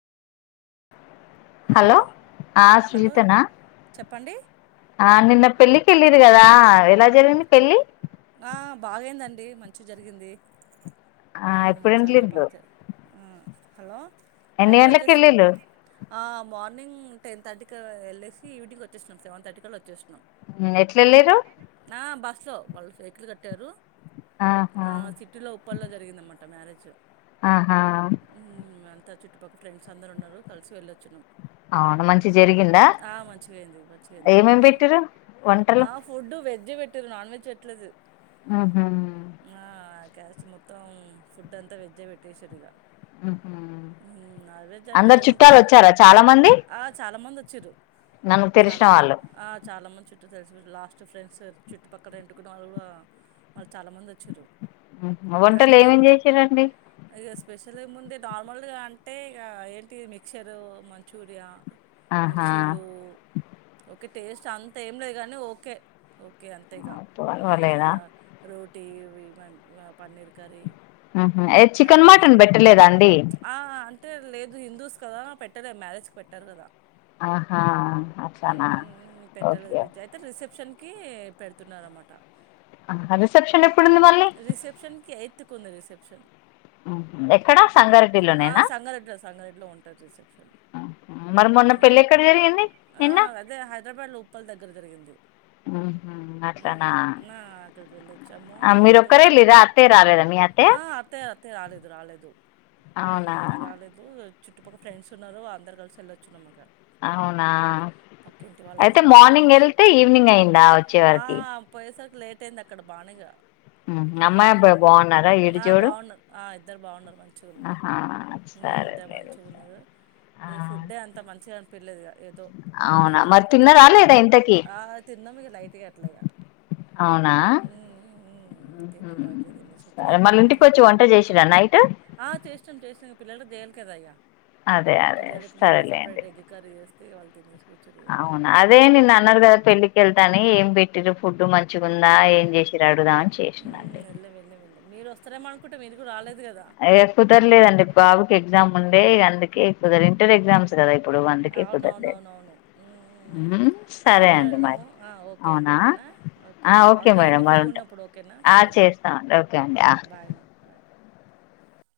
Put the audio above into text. Hello! ఆ hello సుజితనా? చెప్పండి ఆ నిన్న పెళ్లికెళ్లి వెళ్లిరు కదా, ఎలా జరిగింది పెళ్లి? ఆ బాగయిందండీ మంచి జరిగింది. ఆ చాలా ఎప్పుడెల్లిండ్రో బాగా జ- ఆ, హలో! ఎన్ని నైట్ గంటలకు వచ్చేసి ఎల్లిండ్రు? మార్నింగ్ టెన్ థర్టీకి వెళ్ళేసి, ఈవినింగ్ వచ్చేసినాం సెవెన్ థర్టీ కల్లా వచ్చేసాం. ఎట్ల ఎల్లిరు? బ [unintelligible] వెహికల్ కట్టారు. ఆహా ఆ సిటీలో ఉప్పల్లో జరిగిందమాట అంట మేజ్ [unintelligible] ఆహా! త చుట్టుపక్క ఫ్రెండ్స్ అందరూ ఉన్నారు కలిసి వెళ్లొచ్చినాం. అవును మంచి జరిగిందా ఆ మంచిగాయింది మంచి అయింది ఏమేమి ఫంక్షన్ పెట్టిరు వంటలు ఆ ఫుడ్ వె జ్జే ఆ పెట్టిర్రు నాన్ వెజ్ ఎట్లేదు ఆహా క్యాస్ట్ మొత్తం ఫుడ్ అంతా వెజ్జే పెట్టేసార్ ఇగ ఉహు నాన్ వెజ్ అంటే అందరు ఏముంటాయి చుట్టాలు వచ్చారా చాలా మంది ఆ చాలా మందొచ్చిర్రు నన్ను తెలిసిన చాలా మం వాళ్ళు ఆ చాలా మంది చుట్టూ తెలిసినోల్ లాస్ట్ చు ఫ్రెండ్స్ చుట్టుపక్కల రెంటుకున్న వాళ్ళు కూడా వాళ్ చాలా మందొచ్చిర్రు ఉహు. వంటలు అక్కడ్నే ఏమేం చేసిరండి ఇగ స్పెషల్ ఏ ముందే నార్మల్గా అంటే ఇగ ఏంటి మిక్చరు మంచూరియా ఆహా మిర్చీలు ఓ కే టేస్ట్ అన్తేమ్ లేదు గానీ ఓకేఓ కే అంతేగా హ్మ్ ఆ పర్వాలేదా రోటీ వీ పన్ ఆ పన్నీర్ కర్రీ ఆహా ఏ చికెన్ ఫ్రైడ్ మటన్ బెట్టలేదా అండి టే లేదు హిందూస్ కదా పెట్టలే మ్యారేజ్కి పెట్టరు కదా ఆహా అట్లానా ఓకే కీ పెడుతున్నారన్మాట ఆహా రిసెప్షన్ ఎప్పుడుంది మళ్ళీ కొంద రిసెప్షన్ ఉహు ఎక్కడా సంగారెడ్డిలోనేేనా సంగారెడ్లో సంగారెడ్లో ఉంటుంది రిసెప్షన్ ఆ ఆ ఆ నిన్న అదే హైదర్బాద్ లో ఉప్పల్ దగ్గర జరిగింది అట్లానా హ్మ్ ఆ అక్కడికి వెళ్ళొచ్చాము మీరు ఏదో ఒక్కరే వెళ్ళిరా అత్తయ్య రాలేదా మీ అత్తయ్య ఆ అత్తయ్య అత్తయ్య రాలేదు రాలేదు హు అవునా రాలేదు చుట్టు పక్క ఫ్రెండ్స్ ఉన్నారు అందరు కలిసేలచ్ చ్చు నమ్మక అవునా అయితే వాళ్ళందరూ కలిసి మార్నింగ్ వెళ్ళొచ్చు వెళితే ఈవినింగ్ అయిందా వచ్చే ఆ వరకి పోయేసరికి లేట్ అయింది అక్కడ బానిగా ఊహ్ నుండి అమ్మాయి అబ్బాయి బాన్నారా ఆ ఈడుజోడు బాగున్నారు ఆ ఇద్దరు బాగున్నారు మంచిగా ఉన్నారు ఆహా ఉమ్, సరే ఇద్దరు లేదు మంచిగా స ఉన్నారు ఆ పిల్లెద్ గా ఏదో ఇగ తిన్నమంటే తిన్నరా తిన్నం లేదా ఇంతకి ఆ తిన్నాం ఇగ లైట్ గా అట్లే ఇగ అవునా హ్మ్ తిన్నాం లైట్ గా తినేసి సరే వచ్చేసినం మళ్ళీ ఇంటికి మేమిక్కడికి వచ్చి వంట చేసిరా నైట్ ఆ చేసినం చేసి ఇగ పిల్లలు దేల్ కదయ్యా అదే అదే సరెలే బెండకాయ్ కర్రీ చేస్ ఇగ వాల్ తినేస్ అవునా అదేంది నిన్న అన్నడు గదా పెళ్ళికి వెళ్తా అనీ ఏం పెట్టిర్రు ఫుడ్డు మంచిగుందా ఏం చేసి ఊ ఎల్లం ఎళ్ళం ఎల్ళం మీరు వస్తారే మను కుంటే మీరు కూడ రాలేదు కదా అయో కుదరలేదండి బాబుకి ఎగ్జామ్ ఉండే ఇగ అందుకే [unintelligible] ఇంటర్ ఎక్సమ్స్ ఇప్ అవునవునవునవును ఊ ఊ ఊ ఉమ్ సరే అందరూ అండి మరి వెళ్ళాము ఓకే అండి అవునా ఓకేనా ఓకే ఆ కాల్ మేడం చేయండి మరి ఫ్రీగా ఉంటా ఉన్నప్పుడు ఓకేనా ఆ సరే అమ్ చేస్తామండి ఓకే అండి ఆ బాయ్ బాయ్